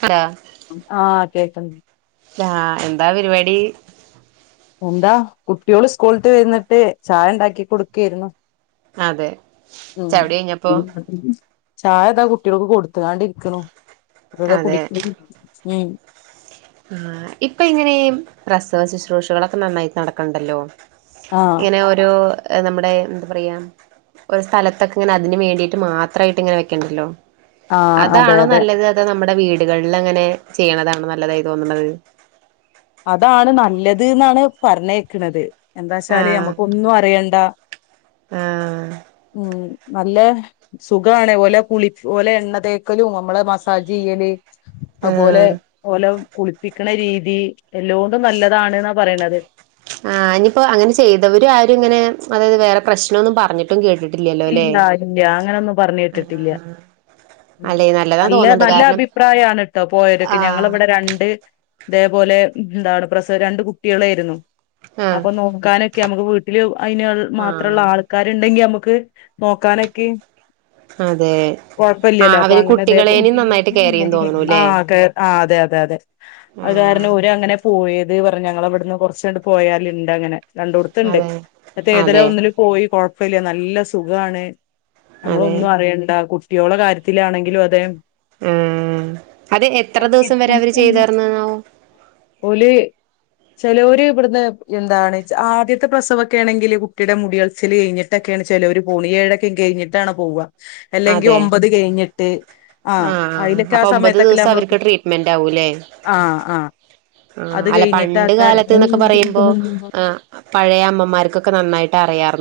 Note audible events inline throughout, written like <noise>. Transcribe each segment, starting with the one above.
Hello ഉം ആഹ് കേക്ക്ണ്ട് ലാ എന്താ പരിപാടി എന്താ കുട്ട്യോള് സ്കൂൾട്ട് വന്നിട്ട് ചായണ്ടാക്കി കൊടുക്കേര്ന്നു അതെ ഉം ചവടി കഴിഞ്ഞപ്പോ പിന്നെന്തൊക്കെ ഉം ചായ ഇതാ കുട്ടികൾക്ക് കൊടുത്തു ആണ്ടിരിക്കണു അതെ <unintelligible> ആ ഇപ്പൊ ഇങ്ങനെ ഈ പ്രസവ ശുശ്രൂഷകളൊക്കെ നന്നായിട്ട് നടക്കണുണ്ടല്ലോ ആഹ് ഇങ്ങനെ ഒരോ നമ്മടെ എന്താ പറയാ ഒരു സ്ഥലത്തൊക്കെ ഇങ്ങനെ അതിന് വേണ്ടിയിട്ട് മാത്രമായിട്ട് ഇങ്ങനെ വെക്കണുണ്ടല്ലോ ആഹ് അതെ അതാണോ അതെ നല്ലത് അതോ നമ്മുടെ വീ ടുകളിൽ അങ്ങനെ ചെയ്യണതാണോ നല്ലതായി തോന്നണത് അതാണ് നല്ലത് എന്നാണ് പറഞ്ഞ് കേക്കണത് എന്താച്ചാല് ആഹ് നമ്മുക്ക് ഒന്നും അറിയ ണ്ടാ ആഹ് ഉം നല്ല സുഖാണ് ഓലെ കുളി ഓലെ എണ്ണ തേക്കലും നമ്മളെ മസാജ് ചെയ്യല് അതുപോലെ ആഹ് ഓലെ കുളിപ്പിക്കണ രീതി എല്ലോണ്ടും നല്ലതാണന്നാ പറയണത് ആ ഇനിപ്പോ അങ്ങനെ ചെയ്തവരാരും ഇങ്ങനെ അതായത് വേറെ പ്രശ്നമൊന്നും പറഞ്ഞിട്ടും കേട്ടിട്ടില്ല ഇല്ല ഇല്ല അങ്ങനൊന്നും പറഞ്ഞ് കേട്ടിട്ടില്ല ഉം അല്ലെ നല്ലതാ നല്ല തോന്നുന്നുണ്ട് നല്ല കാരണം അഭിപ്രായമാണ് കേട്ടോ പോയവരൊക്കെ ആഹ് ഞങ്ങളിവിടെ രണ്ട് ഇതേപോലെ എന്താ അവിടെ പ്രസവം രണ്ട് കുട്ടികളായിരുന്നു ആഹ് അപ്പൊ നോക്കാനൊക്കെ നമുക്ക് വീട്ടില് അതിന് മാത്രമുള്ള ആഹ് ആൾക്കാരുണ്ടെങ്കി നമുക്ക് നോക്കാനൊക്കെ അതേ കുഴപ്പവില്ലല്ലോ അപ്പൊ അങ്ങനെ അതേ കെയർ ചെയ്യും ആ തോന്നണൂല്ലേ അതേ ആ അതെ അതെ അതെ അതെ അത് ആഹ് കാരണം ഓര് അങ്ങനെ പോയതേ പറഞ്ഞു ഞങ്ങളവിടുന്ന് കുറച്ചങ്ങട്ട് പോയാല് ഉണ്ട് അങ്ങനെ രണ്ടിടത്തുണ്ട് അതെ എന്നിട്ട് ഏതിലോ അതെ ഒന്നില് പോയി കൊഴപ്പമില്ല നല്ല സുഖമാണ് അതെ നമ്മളൊന്നും അറിയണ്ട കുട്ടിയോളുടെ കാര്യത്തിലാണെങ്കിലും അതെ ഉം അത് എത്ര ദിവസം വരെ അവര് ചെയ്ത് തരണാവോ ചിലവര് ഇവിടുന്ന് എന്താണ് ആദ്യത്തെ പ്രസവമൊക്കെ ആണെങ്കിൽ കുട്ടിയുടെ മുടികളച്ചിൽ കഴിഞ്ഞിട്ടൊക്കെയാണ് ചെലോര് പോണ് ഏഴൊക്കെ കഴിഞ്ഞിട്ടാണ് പോവാ അല്ലെങ്കിൽ അതെ ഒമ്പത് കഴിഞ്ഞിട്ട് ആഹ് അയിലൊക്കെ ആ അപ്പൊ ഒമ്പത് സമയത്തൊക്കെല്ലെ ദിവസം നമ്മള് കു അവർക്ക് ട്രീറ്റ്മെന്റ് ആവൂല്ലേ ആഹ് ആഹ് ആഹ് അത് അല്ല കഴിഞ്ഞിട്ട് പണ്ട് ആൾക്കാര് കാലത്ത്ന്നൊക്കെ പറയുമ്പോ ആഹ് പഴയ അമ്മമാർക്കൊക്കെ നന്നായിട്ട് അറിയാർ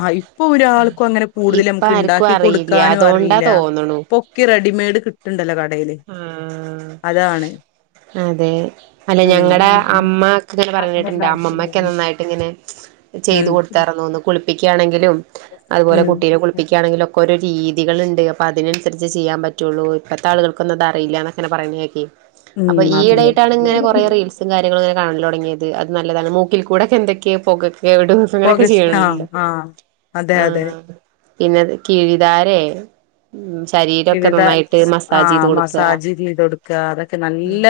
ആഹ് ഇപ്പൊ ഒരാൾക്കും അങ്ങനെ കൂടുതല് ഇപ്പ നമ്മക്ക് ആർക്കും ഇണ്ടാക്കി അറിയില്ല കൊടുക്കാനും അതോണ്ടാ അറിയില്ല തോന്നണു ഇപ്പോ ഒക്കെ റെഡിമെയ്ഡ് കിട്ട്ണ്ടല്ലോ കടയി ആഹ് അതെ അല്ലെ ഞങ്ങടെ ഉം അമ്മക്കെ ഇങ്ങനെ പറേന്ന കേട്ടിട്ട്ണ്ട് അമ്മമ്മക്കെ നന്നായിട്ട് ഇങ്ങനെ ചെയ്തു ഉം കൊടുത്താർന്നൂന്ന് കുളിപ്പിക്കയാണെങ്കിലും അതുപോലെ ഉം കുട്ടീനെ കുളിപ്പിക്കുകയാണെങ്കിലും ഒക്ക് രീതികളുണ്ട് അപ്പൊ അതിനനുസരിച്ചെ ചെയ്യാൻ പറ്റുള്ളൂ ഇപ്പഴ്ത്തെ ആളുകൾക്കൊന്നും അത് അറിയില്ലാന്ന് ഒക്കെ ഇങ്ങനെ പറയുന്ന കേക്കേ അപ്പൊ ഉം ഈയിടെയായിട്ടാണ് ഇങ്ങനെ കൊറെ അതെ റീൽസും കാര്യങ്ങളും ഇങ്ങനെ കാണല് തൊടങ്ങി തുടങ്ങിയത് അത് നല്ലതാണ് മൂക്കിൽ കൂടെക്കെ എന്തൊക്കെയോ പൊകക്ക് <unintelligible> അങ്ങനെയൊക്കെ ഓഗസ്റ്റ് ആഹ് ചെയ്യണല്ലോ ആഹ് അതെ അതെ ആഹ് പിന്നെ കീഴിധാരയെ ഉം ശരീരമൊക്കെ നന്നായിട്ട് ആ മസാജ് ചെയ്ത് കൊടുക്കുക മസാജ് ചെയ്തൊട്ക്കാ അതൊക്കെ നല്ല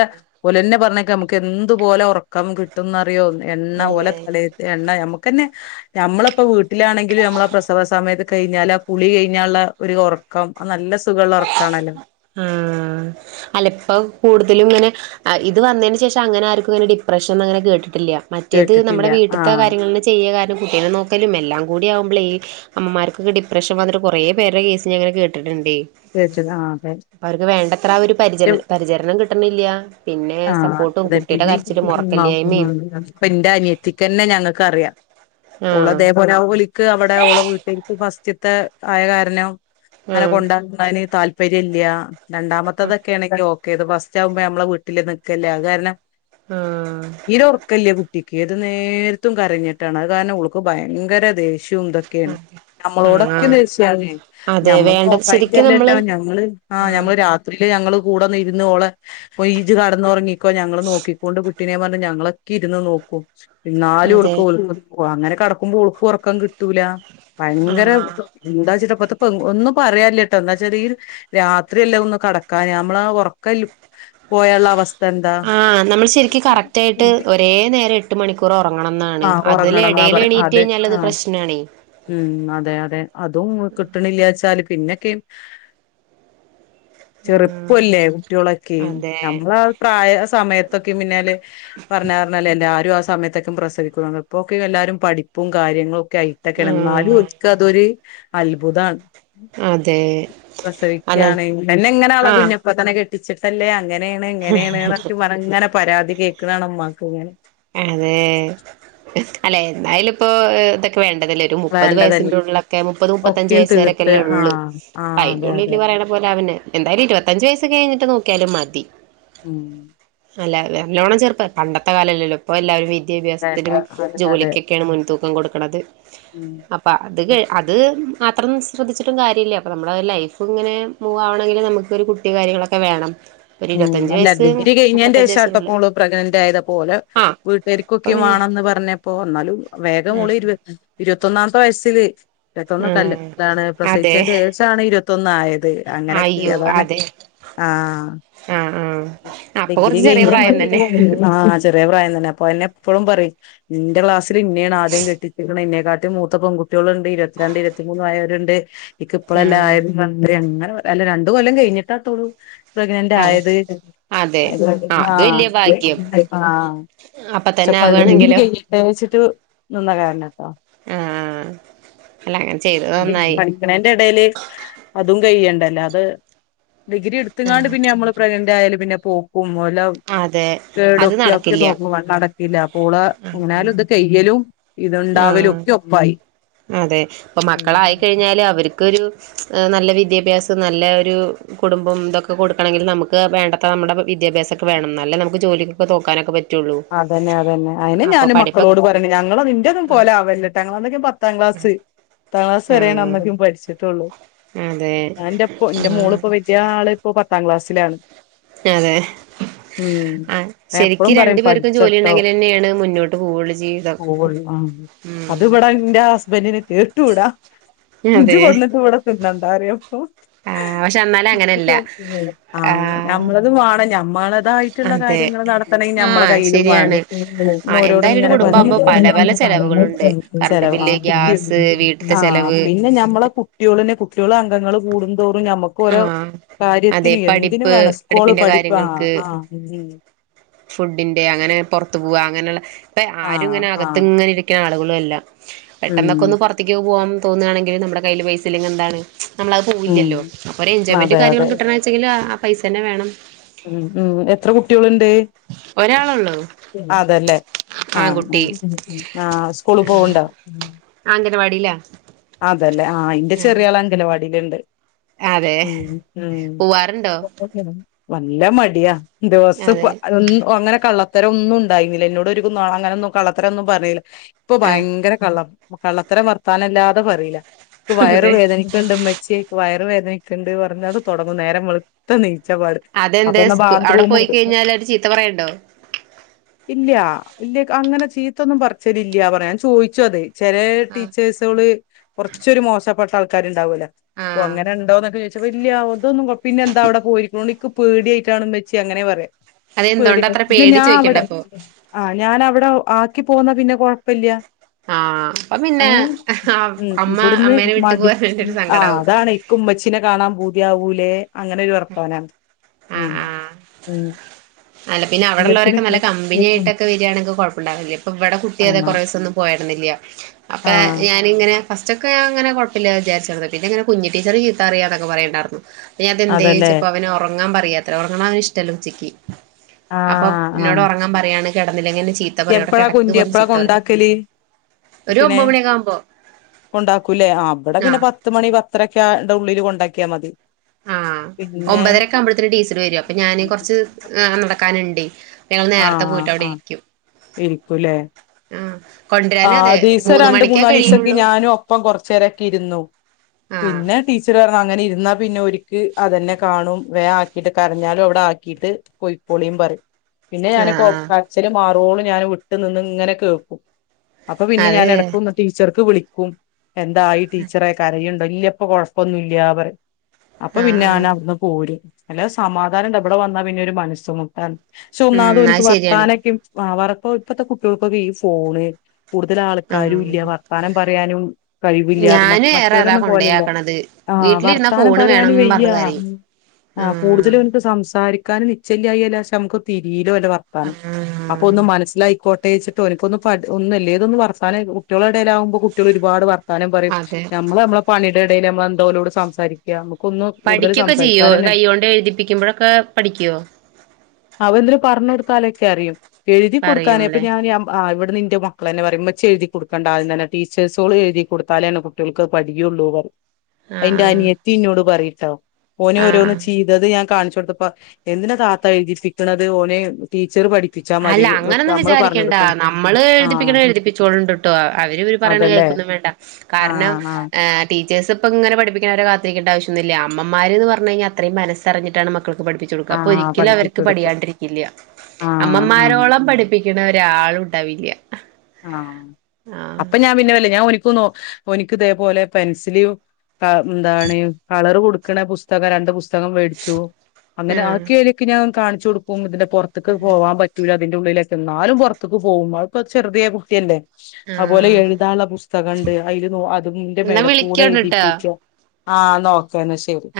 ഓലെന്നെ പറഞ്ഞക്കാ നമ്മക്ക് എന്തുപോലെ ഒറക്ക് ക്കം കിട്ടുന്നറിയോ എണ്ണ ഓലെ അങ്ങനെ തലേത്തെ എണ്ണ ഞമ്മക്കെന്നെ ഞമ്മളിപ്പോ വീട്ടിലാണെങ്കിലും ഞമ്മളാ പ്രസവ സമയക്കെ കഴിഞ്ഞാല് ആ കുളി കഴിഞ്ഞാള്ള ഒരു ഒറക്കം അത് നല്ല സ് സുഖള്ള ഒറക്കാണല്ലോ ആഹ് അല്ല ഇപ്പോ അത് കൂടുതലും ഇങ്ങനെ അ ഇത് വന്നേന് ശേഷം അങ്ങനെ ആർക്കും ഇങ്ങനെ ഡിപ്രഷൻ ഒന്നും അങ്ങനെ കേട്ടിട്ടി ല്ല മറ്റേത് കേട്ടിട്ടില്ല നമ്മുടെ വീട്ടത്തെ ആഹ് കാര്യങ്ങള ചെയ്യാ പിന്നെ കുട്ടിനെ നോക്കലും എല്ലാം കൂടി ആവുമ്പോളേ ഈ അമ്മമാർക്കെക്കെ ഡിപ്രഷൻ വന്നിട്ട് കുറെ പേരുടെ കേസിന് ഞാൻ ഇങ്ങനെ കേട്ടിട്ടുണ്ട് <unintelligible> അവർക്ക് വേണ്ടത്ര ആ ഒരു പരിചര പരിചരണം കിട്ടണില്ല പിന്നെ ആ സപ്പോർട്ടും അതെ കുട്ടിയുടെ പിന്നെ കരച്ചിലും ഉറക്കല്ലായ്മയും എന്റെ അനിയത്തിക്കന്നെ ഞങ്ങൾക്ക് അറിയാം ഓളെ ആഹ് ദേവരാവുബലിക്ക് അവിടെ ഓള വീട്ടേക്ക് ഫസ്റ്റ്ത്തെ ആയ കാരണം അങ്ങനെ ആഹ് കൊണ്ടുന്നതിന് താല്പര്യം ഇല്ല ആഹ് രണ്ടാമത്തതൊക്കെ ആണെങ്കിൽ ഓ ക്കെ ഇത് ഫസ്റ്റ് ആകുമ്പോ നമ്മള് വീട്ടില് നിക്കല്ലേ അത് കാരണം ആ തീരെ ഉറക്കല്ല കുട്ടിക്ക് ഏത് നേരത്തും കരഞ്ഞിട്ടാണ് അത് കാരണം ഓൾക്ക് ഭയങ്കര ദേഷ്യവും ഇതൊക്കെയാണ് ഞമ്മളോടൊക്കെ ആഹ് ദേഷ്യയാണ് അതെ ഞമ്മള് വേണ്ട ശരിക്കും നമ്മള് നോക്കായിട്ടല്ലല്ലോ ഞങ്ങള് ആ ആഹ് ഞമ്മള് രാത്രിയില് ഞങ്ങള് കൂടെഒന്ന് ഇരുന്ന് ഓളെ പോയി ഇജ് കടന്നുറങ്ങിക്കോ ഞങ്ങള് നോക്കിക്കൊണ്ടു കുട്ടിനെ പറഞ്ഞു ഞങ്ങളൊക്കെ ഇരുന്ന് നോക്കും എന്നാലും അതെ ഓള്ക്ക് ഓള്ക്ക് അങ്ങനെ കടക്കുമ്പോ ഓള്ക്കും ഉറക്കം കിട്ടൂല്ല ഭയങ്കര ആഹ് എന്താ വെച്ചിട്ടാ പ്പ ഒന്നും പറയാനില്ല കേട്ടോ എന്ന് വെച്ചാല് ഈ രാത്രിയല്ലേ ഒന്ന് കടക്കാന് നമ്മളാ ഉറക്കമില്ലു പോയാലുള്ള അവസ്ഥ ആ നമ്മൾ ശരിക്കും കറക്റ്റ് ആയിട്ട് ഒരേ നേരം എട്ട് മണിക്കൂറോ ഉറങ്ങണമെന്നാണ് ആഹ് അതില് ഉറങ്ങണം എന്നാ എടേല് പറ എണീറ്റ് അതെ കഴിഞ്ഞാൽഅത് ആഹ് പ്രശ്നാ ണേ ഉം അതെ അതെ അതും കിട്ടണില്ലാ ച്ചാല് പിന്നെക്കെയും ആഹ് ചെറുപ്പല്ലേ കുട്ടികളെക്കെ അതെ നമ്മള് ആ പ്രായ സമയത്തൊക്കെ പിന്നാ ല് പറഞ്ഞാ ഞ്ഞാല് എല്ലാരു അവസ് സമയത്തെക്കെ പ്രസവിക്കും ഇപ്പൊക്കെ എല്ലാവരും പഠിപ്പും കാര്യങ്ങളും ഒക്കെ ആയിട്ടെക്കെ ആണ് എന്നാലും ആഹ് ഓര്ക്ക് അതൊരു അത്ഭുതം ആണ് അതെ അല്ല പ്രസവിക്കയാണെങ്കില് എന്നെ ഇങ്ങനെ ആള ആഹ് കുഞ്ഞായപ്പ തന്നെ കെട്ടിച്ചിട്ടല്ലേ അങ്ങനെയാണ് ഇങ്ങനെയാണ് നിർത്തി പറഞ്ഞ് ഇങ്ങനെ പരാതി കേൾക്കന്നതാണ് ഉമ്മാക്ക് പണി അതെ അല്ലേ എന്നായാലും ഇപ്പോ ഇതൊക്കെ വേണ്ട തല്ലേ ഒരു മുപ്പത് വേണ്ടതന്നെ വയസിന്റെ ഉള്ളിലൊക്കെ മുപ്പത് മുപ്പത്ത്അഞ്ച് ഒക്കെയും വയസ് തീർത്ത് വരൊക്കെല്ല ഉള്ളൂ ആഹ് ആഹ് അയിന്റെ അതെ അതെ ഉള്ളില് പറയണ പോലെ ആവന് എന്തായാലും ഇരുപത്തഞ്ച് വയസ്സ് കഴിഞ്ഞിട്ട് നോക്കിയാലും മതി ഉം അല്ല നല്ലോണം ചേർപ്പ പണ്ടത്തെ കാലമല്ലല്ലോ ഇപ്പോ എല്ലാവരും വി ദ്യാഭ്യാസത്തിനും അതെ അതെ ജോലിക്കൊക്കെയാണ് മുൻതൂക്കം കൊടുക്കണത് ഉം അപ്പോ അത് ക അത് മാത്രന്നും ശ്രദ്ധിച്ചിട്ടും കാര്യമില്ല അപ്പ നമ്മുടെ ലൈഫ് ഇങ്ങനെ മൂവ് ആവണെങ്കിൽ നമുക്ക് ഒരു കുട്ടി കാര്യങ്ങളൊക്കെ വേണം ഒരു ഉം ഇരുപത്തഞ്ച് അല്ല വയസ്സ് ഡിഗ്രി കഴിഞ്ഞെന്റെ മുപ്പത്തഞ്ച് ശേഷാട്ടൊ പ്പോ വയസ്സിനുള്ളിൽ ഓള് പ്രഗ്നന്റ് ആയത് അ പോലെ ആ അപ്പൊ വീട്ടുകാർക്കൊക്കെ പിന്നെ വേണമെന്ന് പറഞ്ഞപ്പോ എന്നാലും വേഗം ഓള് ഇരുപ ഇരുപ ത്തൊന്നാമത്തെ വയസ്സിൽ ഇരുപത്തൊന്നു കല്ല് അതാണ് ആ അതെ പ്രസവിച്ചതിന്റെശേഷം ആണ് ഇരുപത്തൊന്ന് ആയത് അത് അങ്ങനെയക്കെ അയ്യോ അതാണ് അതെ ആ ആ ആ അപ്പൊ ഡിഗ്രി കൊറച്ച് ചെറിയ കഴിഞ്ഞ് പ്രായം തന്നെ ആ ചെറിയ പ്രായം തന്നെ അപ്പോ എന്നെ എപ്പളും പറയും നിന്റെ ക്ലാസ്സില് നി ന്നെയാണ് ആദ്യം കെട്ടിച്ചിരിക്കണേ നിന്നെ കാട്ടി മൂത്ത പെൺകുട്ടികള് ഉണ്ട് ഇരുപത്തിരണ്ട് ഇരുപത്തിമൂന്ന് ആയവരുണ്ട് നിക്ക് ഇപ്പളല്ലേ ആ ആയതന്ന് പറഞ്ഞ് അങ്ങ് അല്ല രണ്ടു കൊല്ലം കഴിഞ്ഞിട്ടാത്തോളൂ പ്രഗ്ന ന്റ് അതെ ആയത് അതെ ആ ആ അത് വലിയ ഭാഗ്യം അപ്പ തന്നെ ഡിഗ്രി ആവുകയാണെങ്കിലോ കഴിഞ്ഞിട്ട് വെച്ചിട്ട് നിന്ന കാരണം ആ അല്ല അങ്ങനെ ചെയ്തത് നന്നായി പഠിക്കണേന്റെ എടെല് അതും കഴ്യേണ്ടല്ല അത് ഡിഗ്രി എടുത്ത്ങ്ങാണ്ട് പിന്നെ ആ നമ്മള് പ്രഗ്നന്റ് ആയാലും പിന്നെ പോക്കും എല്ലാം അതെ അത് കേടൊക്കെ ഒക്കെ നടക്കില്ല നോക്കും വണ്ണം അടക്കില്ല അപ്പോള് എങ്ങനാലും ഇത് കയ്യലും ഇതുണ്ടാവലും ആ ഒക്കെ ഒപ്പായി അതെ ഇപ്പോ മക്കളായിക്കഴിഞ്ഞാല് അവർക്കൊരു നല്ല വിദ്യാഭ്യാസം നല്ല ഒരു കുടുംബം ഇതൊക്കെ കൊടുക്കണമെങ്കിൽ നമുക്ക് വേണ്ടത്ര നമ്മുടെ വിദ്യാഭ്യാസമൊക്കെ വേണം അ ന്നാല്ലല്ലേ നമുക്ക് ജോലിക്കൊക്കെ നോക്കാൻ ഒക്കെ പറ്റു അതന്നെ അതന്നെ അതിന് ഞാനും പഠിപ്പൊക്കെ മക്കളോട് പറയുന്നേ ഞങ്ങള് നിന്റെ ഒന്നും പോലെ ആവല്ലട്ടോന്നൊക്കെ പറ പത്താം ക്ലാസ് പത്താം ക്ലാസ് വരെ ആഹ് അന്നക്കെയും പഠിച്ചിട്ടുള്ളൂ അതെ ഞാൻ എന്റെ എന്റെ ആഹ് മോളിപ്പോ വലി യ ആള് ഇപ്പോ പത്താം ക്ലാസ്സിലാണ് അതെ മ് ആഹ് ഞാൻ ശരിക്ക് എപ്പഴും രണ്ടു പറയും പേർക്കും ജോലി ചട്ടോ ഉണ്ടെങ്കിൽ തന്നെയാണ് മുന്നോട്ട് പോവുള്ളൂ ജീവിതം <unintelligible> അതിവിടെ എന്റെ ഹസ്ബന്റിന് കേട്ടൂടാ ഇജ് അതെ കൊണ്ടു വന്നിട്ട് ഇവിടെ തിന്നണ്ട പറയും ആഹ് പക്ഷെ എന്നാലും അങ്ങനെയല്ല ആ ആഹ് നമ്മളത് വാണം ഞമ്മളതായിട്ടുള്ള അതെ കാര്യങ്ങള് നടത്താൻ <unintelligible> ഞമ്മൾ <unintelligible> ആഹ് ശരിയാണ് ആഹ് എന്തായാലും ഒരു കുടുംബാകുമ്പോ പല പല ചെലവുകളുണ്ട് കറണ്ട് ബില്ല് ഗ്യാസ് വീട്ടത്തെ ആഹ് ചെലവ് പിന്നെ ഞമ്മളെ കുട്ടിയോളെന്നെ കുട്ടിയോളു അംഗങ്ങള് കൂടു തോറും ഞമ്മക്കോരോ ആഹ് അതെ കാര്യത്തിന് എന്തിനും പഠിപ്പ് വേണം സ്കൂള് പഠിപ്പിന്റെ പഠിപ്പ് ആഹ് കാര്യങ്ങൾക്ക് ആഹ് ഉം. ഫുഡിന്റെ അങ്ങനെ പൊറത്തു പോവാ അങ്ങനെയുള്ള ഇപ്പ ആരും ആഹ് ഇങ്ങനെ ആഹ് അകത്ത് ഇങ്ങനെ ഇരിക്കുന്ന ആളുകളും അല്ല. ഉം പെട്ടെന്നൊക്കെ ഒന്ന് പൊറത്തേക്ക് ഒക്കെ പോവാൻ തോന്നാണെങ്കിൽ നമ്മടെ കൈയില് പൈസല്ലെങ്കി എന്താണ് നമ്മളത് ഉം പോവില്ലല്ലോ. അപ്പൊ ഒരു എൻജോയ്മെൻ്റ് അതെ അതെ കാര്യങ്ങളും കിട്ടണെച്ചെങ്കില് ആ പൈസന്നെ വേണം. ഉം ഉം എത്ര കുട്ടികളുണ്ട് ഒരാളൊള്ളൂ അതല്ലേ. ആഹ് ഉം ആൺകുട്ടി ആഹ് സ്കൂള് പോവണ്ടോ? പരിപാടില്ല. അതല്ലേ ആ അന്റെ ചെറിയാള് അംഗലവാടിലുണ്ട്. അതെ ഉം ഉം പോവാറുണ്ടോ <inaudible> നല്ല മടിയാ ദിവസം ഇപ്പൊ അതെ അങ്ങനെ കള്ള ത്തരം ഒന്നും ഉണ്ടായിരുന്നില്ല എന്നോട് ഒരു അങ്ങനെന്നും കളത്തരന്നും പറയില്ല ഇപ്പൊ ആ ഭയങ്കര കള്ളം കള്ളത്തര വർത്താനല്ലാതെ പറിയില്ല ഇപ്പ വയറ് അതെ വേദനിക്കാണുണ്ട് ഉമ്മച്ചി വയ വേദനക്കിണ്ട് പറഞ്ഞ് തുടങ്ങും നേരം വെളുത്ത <unintelligible> അതെന്താ അപ്പൊന്ന സ്കൂ അവിടെ പോയി ബാത്റൂമുണ്ട് കഴിഞ്ഞാൽ അവര് ചീത്ത പറയണ്ടോ ഇല്ല ഇല്ല അങ്ങനെ ചീത്തൊന്നും പറിച്ചല് ഇല്ല പറയാൻ ചോദിച്ചോ അത് ചെല ആ ടീച്ചേഴ്സുകള് കുറച്ചൊരു മോശപ്പെട്ട ആൾക്കാരുണ്ടാവൂല്ലേ? ആ അപ്പ അങ്ങനെ ഉണ്ടോന്നൊക്കെ ചോദിച്ച വലിയ അതൊന്നും പിന്നെന്താ അവിടെ പോയിരിക്കണ എനിക്ക് പേടിയായിട്ടാണ് ഉമ്മച്ചി അങ്ങനെ പറയാ. അതെന്തോണ്ട പേടിണ്ട് അത്ര ദ് പേടി ഞാൻ ചോദിക്കണ്ട അവിടെ അപ്പൊ ആ ഞാനവി <unintelligible> ആക്കി പോന്ന പിന്നെ കൊഴപ്പില്ല. ആ അപ്പ പിന്നെ ഏഹ് ആ ഉം ഇവിടുന്ന് മടിചു ആഹ് അതാണ് എനിക്ക് ഉമ്മച്ചിനെ കാണാൻ പൂതിയാവൂലെ അങ്ങനെരു വർത്താന ആ ഉം ആ ഉം. അല്ല പിന്നെ അവിടെ ഉമ്മച്ചീനെ ഉള്ളവരൊക്കെ നല്ല കമ്പനി കേൾക്കാം ആയിട്ടൊക്കെ വരികയാണങ്കികുഴപ്പണ്ടാവില്ല ഇപ്പ ഇവിടെ കുട്ടി അതെ ആഹ് കൊറെ സംന്നുപോയപ്പോ അപ്പൊ ആഹ് ഞാനിങ്ങനെ ഫസ്റ്റ് ഒക്കെ അങ്ങനെ കുഴപ്പില്ല വിചാരിച്ചിരുന്നു പിന്നെങ്ങനേ കുഞ്ഞി ടീച്ചർ ചീത്താറിയാന്നൊക്കെ പറയണ്ടായിരുന്നു. അതെന്ത അതല്ലേ ചോയ്ചപ്പോ അവന് ഉറങ്ങാൻ പറയാത്രെ ഉറങ്ങണ അവന് ഇഷ്ടല്ല ഉച്ചക്ക്. അപ്പൊ ആഹ് എന്നോട് ആഹ് ഉറങ്ങാൻ പറയാണ് കിടന്നിലെങ്ങെ എപ്പഴാ കുന്തി എപ്പഴാ കൊണ്ടാക്കല്? ഒരു കുട്ടിനെ ഒമ്പത് മണിയൊക്കെ ആകുമ്പോ കൊണ്ടാക്കൂലേ അവിടെ ആ പിന്നെ പത്ത് മണി പത്രക്കെ ടെ ഉള്ളിൽ കൊണ്ടാക്കിയാൽ മതി. ആഹ് പിന്നെ ഒമ്പതരക്കെ ആവുമ്പോഴത്തേന് ടീച്ചറ് വരും അപ്പൊ ഞാന് കൊറച്ച് നടക്കാനുണ്ടേ. ഞങ്ങൾ നേരത്തെ പോയിട്ട് അവിടെ ഇരിക്കും. ഇരിക്കൂലേ. ആഹ് ആ കൊണ്ടുവരാനും അതെ ഒരു ദിസം മൂന്ന് രണ്ട് മണിക്കേ മൂന്നാല് ദിവസൊക്കെ കഴിയുള്ളൂ ഞാനും ഒപ്പം കൊറച്ച നേരൊക്കെ ഇരുന്നു. ആഹ് പിന്നെ ടീച്ചർ അങ്ങനെ ഇരുന്നാ പിന്നെ ഓരിക്ക് അതന്നെ കാണും വേ ആക്കിട്ട് കരഞ്ഞാലും അവിടെ ആക്കിയിട്ട് പൊയ്ക്കോളി <unintelligible> പിന്നെ ഞാന് ആഹ് കോ ആഹ് കച്ചില് മാറോള ഞാൻ വിട്ട് നിന്ന് ഇങ്ങനെ കേക്കും. അപ്പൊ പിന്നെ ഞാൻ അതെ ഇടക്കന്ന് ടീച്ചർക്ക് വിളിക്കും എന്തായി ടീച്ചറെ കരയു ഇല്ല ഇപ്പ കൊഴപ്പൊന്നും ഇല്ല പറയും അപ്പൊ ആഹ് പിന്നെ ഞാൻ ആഹ് അവിടുന്ന് പോരും. അല്ല സമാധാനം ഇണ്ട് എവിടെ വന്നാ പിന്നെ ഒരു മനസ്സ് മുട്ടാണ് പക്ഷെ ഒന്നാതും ഉം എനിക്ക് അത് ശരിയാണ് വർത്താനക്കും <unintelligible> കുട്ടികൾക്കൊക്കെ ഈ ഫോണ് കൂടുതൽ ആൾക്കാരും ആഹ് ഇല്ല വർത്താന <unintelligible> കഴിവില്ല അത് ഞാന് ഏറെ അതാ മറ്റവരൊന്നും പോലല്ലോ കൊണ്ടയാക്കണത് ആ വീട്ടിലിരുന്നാ വർത്താനം ഫോണ് പറയാന് വേണം പറഞ്ഞ് വയ്യാ. കരയും ആ ആഹ് കൂടുതലും എനിക്ക് സംസാരി ക്കാന് നിച്ചല്യായില്ല ക്ഷേ നമുക്ക് തിരീല ഓൻ്റെ വർത്താനം ആഹ് അപ്പൊ ഒന്ന് മനസ്സിലായിക്കോ ട്ടേച്ച്ട്ട് ഓൻക്കൊന്ന് പട് ഒന്ന്വല്ലേതൊന്ന് വർത്താനയ് കുട്ടിയോളെ എടേലാവുമ്പോ കുട്ട്യോള് ഒരുപാട് വർ ത്താനം പറയും അതെ നമ്മള് നമ്മെ പണിയുടെടയിൽ നമ്മൾ എന്തോലോട് സംസാരിക്ക പഠിക്കൊക്കെ ചെയ്യോ കൈ കൊണ്ട് എഴുതിപ്പിക്കുമ്പോഴൊക്കെ പഠിക്കുവോ ത് പറഞ്കൊടുത്താലോക്കെ അറിയും എഴുതി കൊടുക്കാൻ പ്പം പറയൂല്ലേ ഞാൻ ആ ഇവിട നിന്റെ മക്കള തന്നെ പറയും മെ എഴുതി കൊടുണ്ട തന്ന ടീച്ചേഴ്സോ എഴുതി കൊടുത്താലോണ് കുട്ടികൾക്ക് പടയുള്ളൂ പറയും അതിന്റെ ആഹ് അനിയത്തി ഇന്നോട് പറയിട്ടോ ഓന ആഹ് ആഹ് ഓരോന്ന് ചെയ്തത് ഞാൻ കാണിച്ച ത്തപ്പ എന്തിന താത്ത തിപ്പിക്കുന്നത് ഓനെ ടീച്ചറ് പഠിക്ക അല്ല അങ്ങനൊന്നും വിചാരിക്കണ്ട നമ്മള് ആഹ് എഴുതിപ്പിക്കണ എഴുതിപ്പിച്ചുകോളണ്ട്ിട്ടോ അവര് ഇര് പറയണ അതല്ലേ കേക്ക വണ്ട കാരണം ആഹ് ആഹ് എ ടീ ീേഴസ് ഇപ്പ ഇങ്ങനെ പിപ്പിക്കവരെ കാരിക്കേണ്ടവശ്യന്നുമില്ലമ്മമാര്ന്ന് പറഞ്ഞു കിഞ്ഞാൽ അത്ര മനസ്റിഞ്ഞിട്ടാണ് മ മക്ക് പഠിപ്പിച്ചു കൊടുക്കുക അപ്പൊ ആഹ് ഒരിക്കലും പഠിപ്പിച്ചു അവർക്ക് കൊടുക്ക പഠിയാണ്ടിരിക്കില്ല ആഹ് ആഹ് അമ്മമാരോളം പഠിപ്പിക്കണ ഒരാള ഉണ്ടാവില്ല ആ അപ്പൊ ഞാൻ പിന്നെ വല്ല ഓൻ ോ ഓന്ക്ക് ഇതേപോലെ പെൻസില് ത്ത എന്താണ് കളർ കൊടു കണ പുസ്തകം രണ്ട് പുസ്തകം മേടിച്ചു അങ്ങനെ ആഹ് ആക്കെൊക്കെ ഞാൻ കാണിച്ചു കൊടുക്ക്പ ഇതിന്റെ പുറത്തേക്ക് പോവാൻ പറ്റൂല അതിന്റെ ഉള്ളിലൊക്ക എന്നാലും പുറത്തേക്ക് പോകുമ്പോൾ ഇപ്പ ചെറുതിയായ കുട്ടിയല്ലെ അതുപോലെ ആഹ് എഴുതാനുള്ള പുസ്തകംുണ്ട് അയിൽ അതിന്റെ എന്നാ മേടപ്പ കൂടെ വിളിക്കോണ്ടിട്ടോ എഴതിപ്പിച്ചും ആ നോക്ക എന്ന ശരി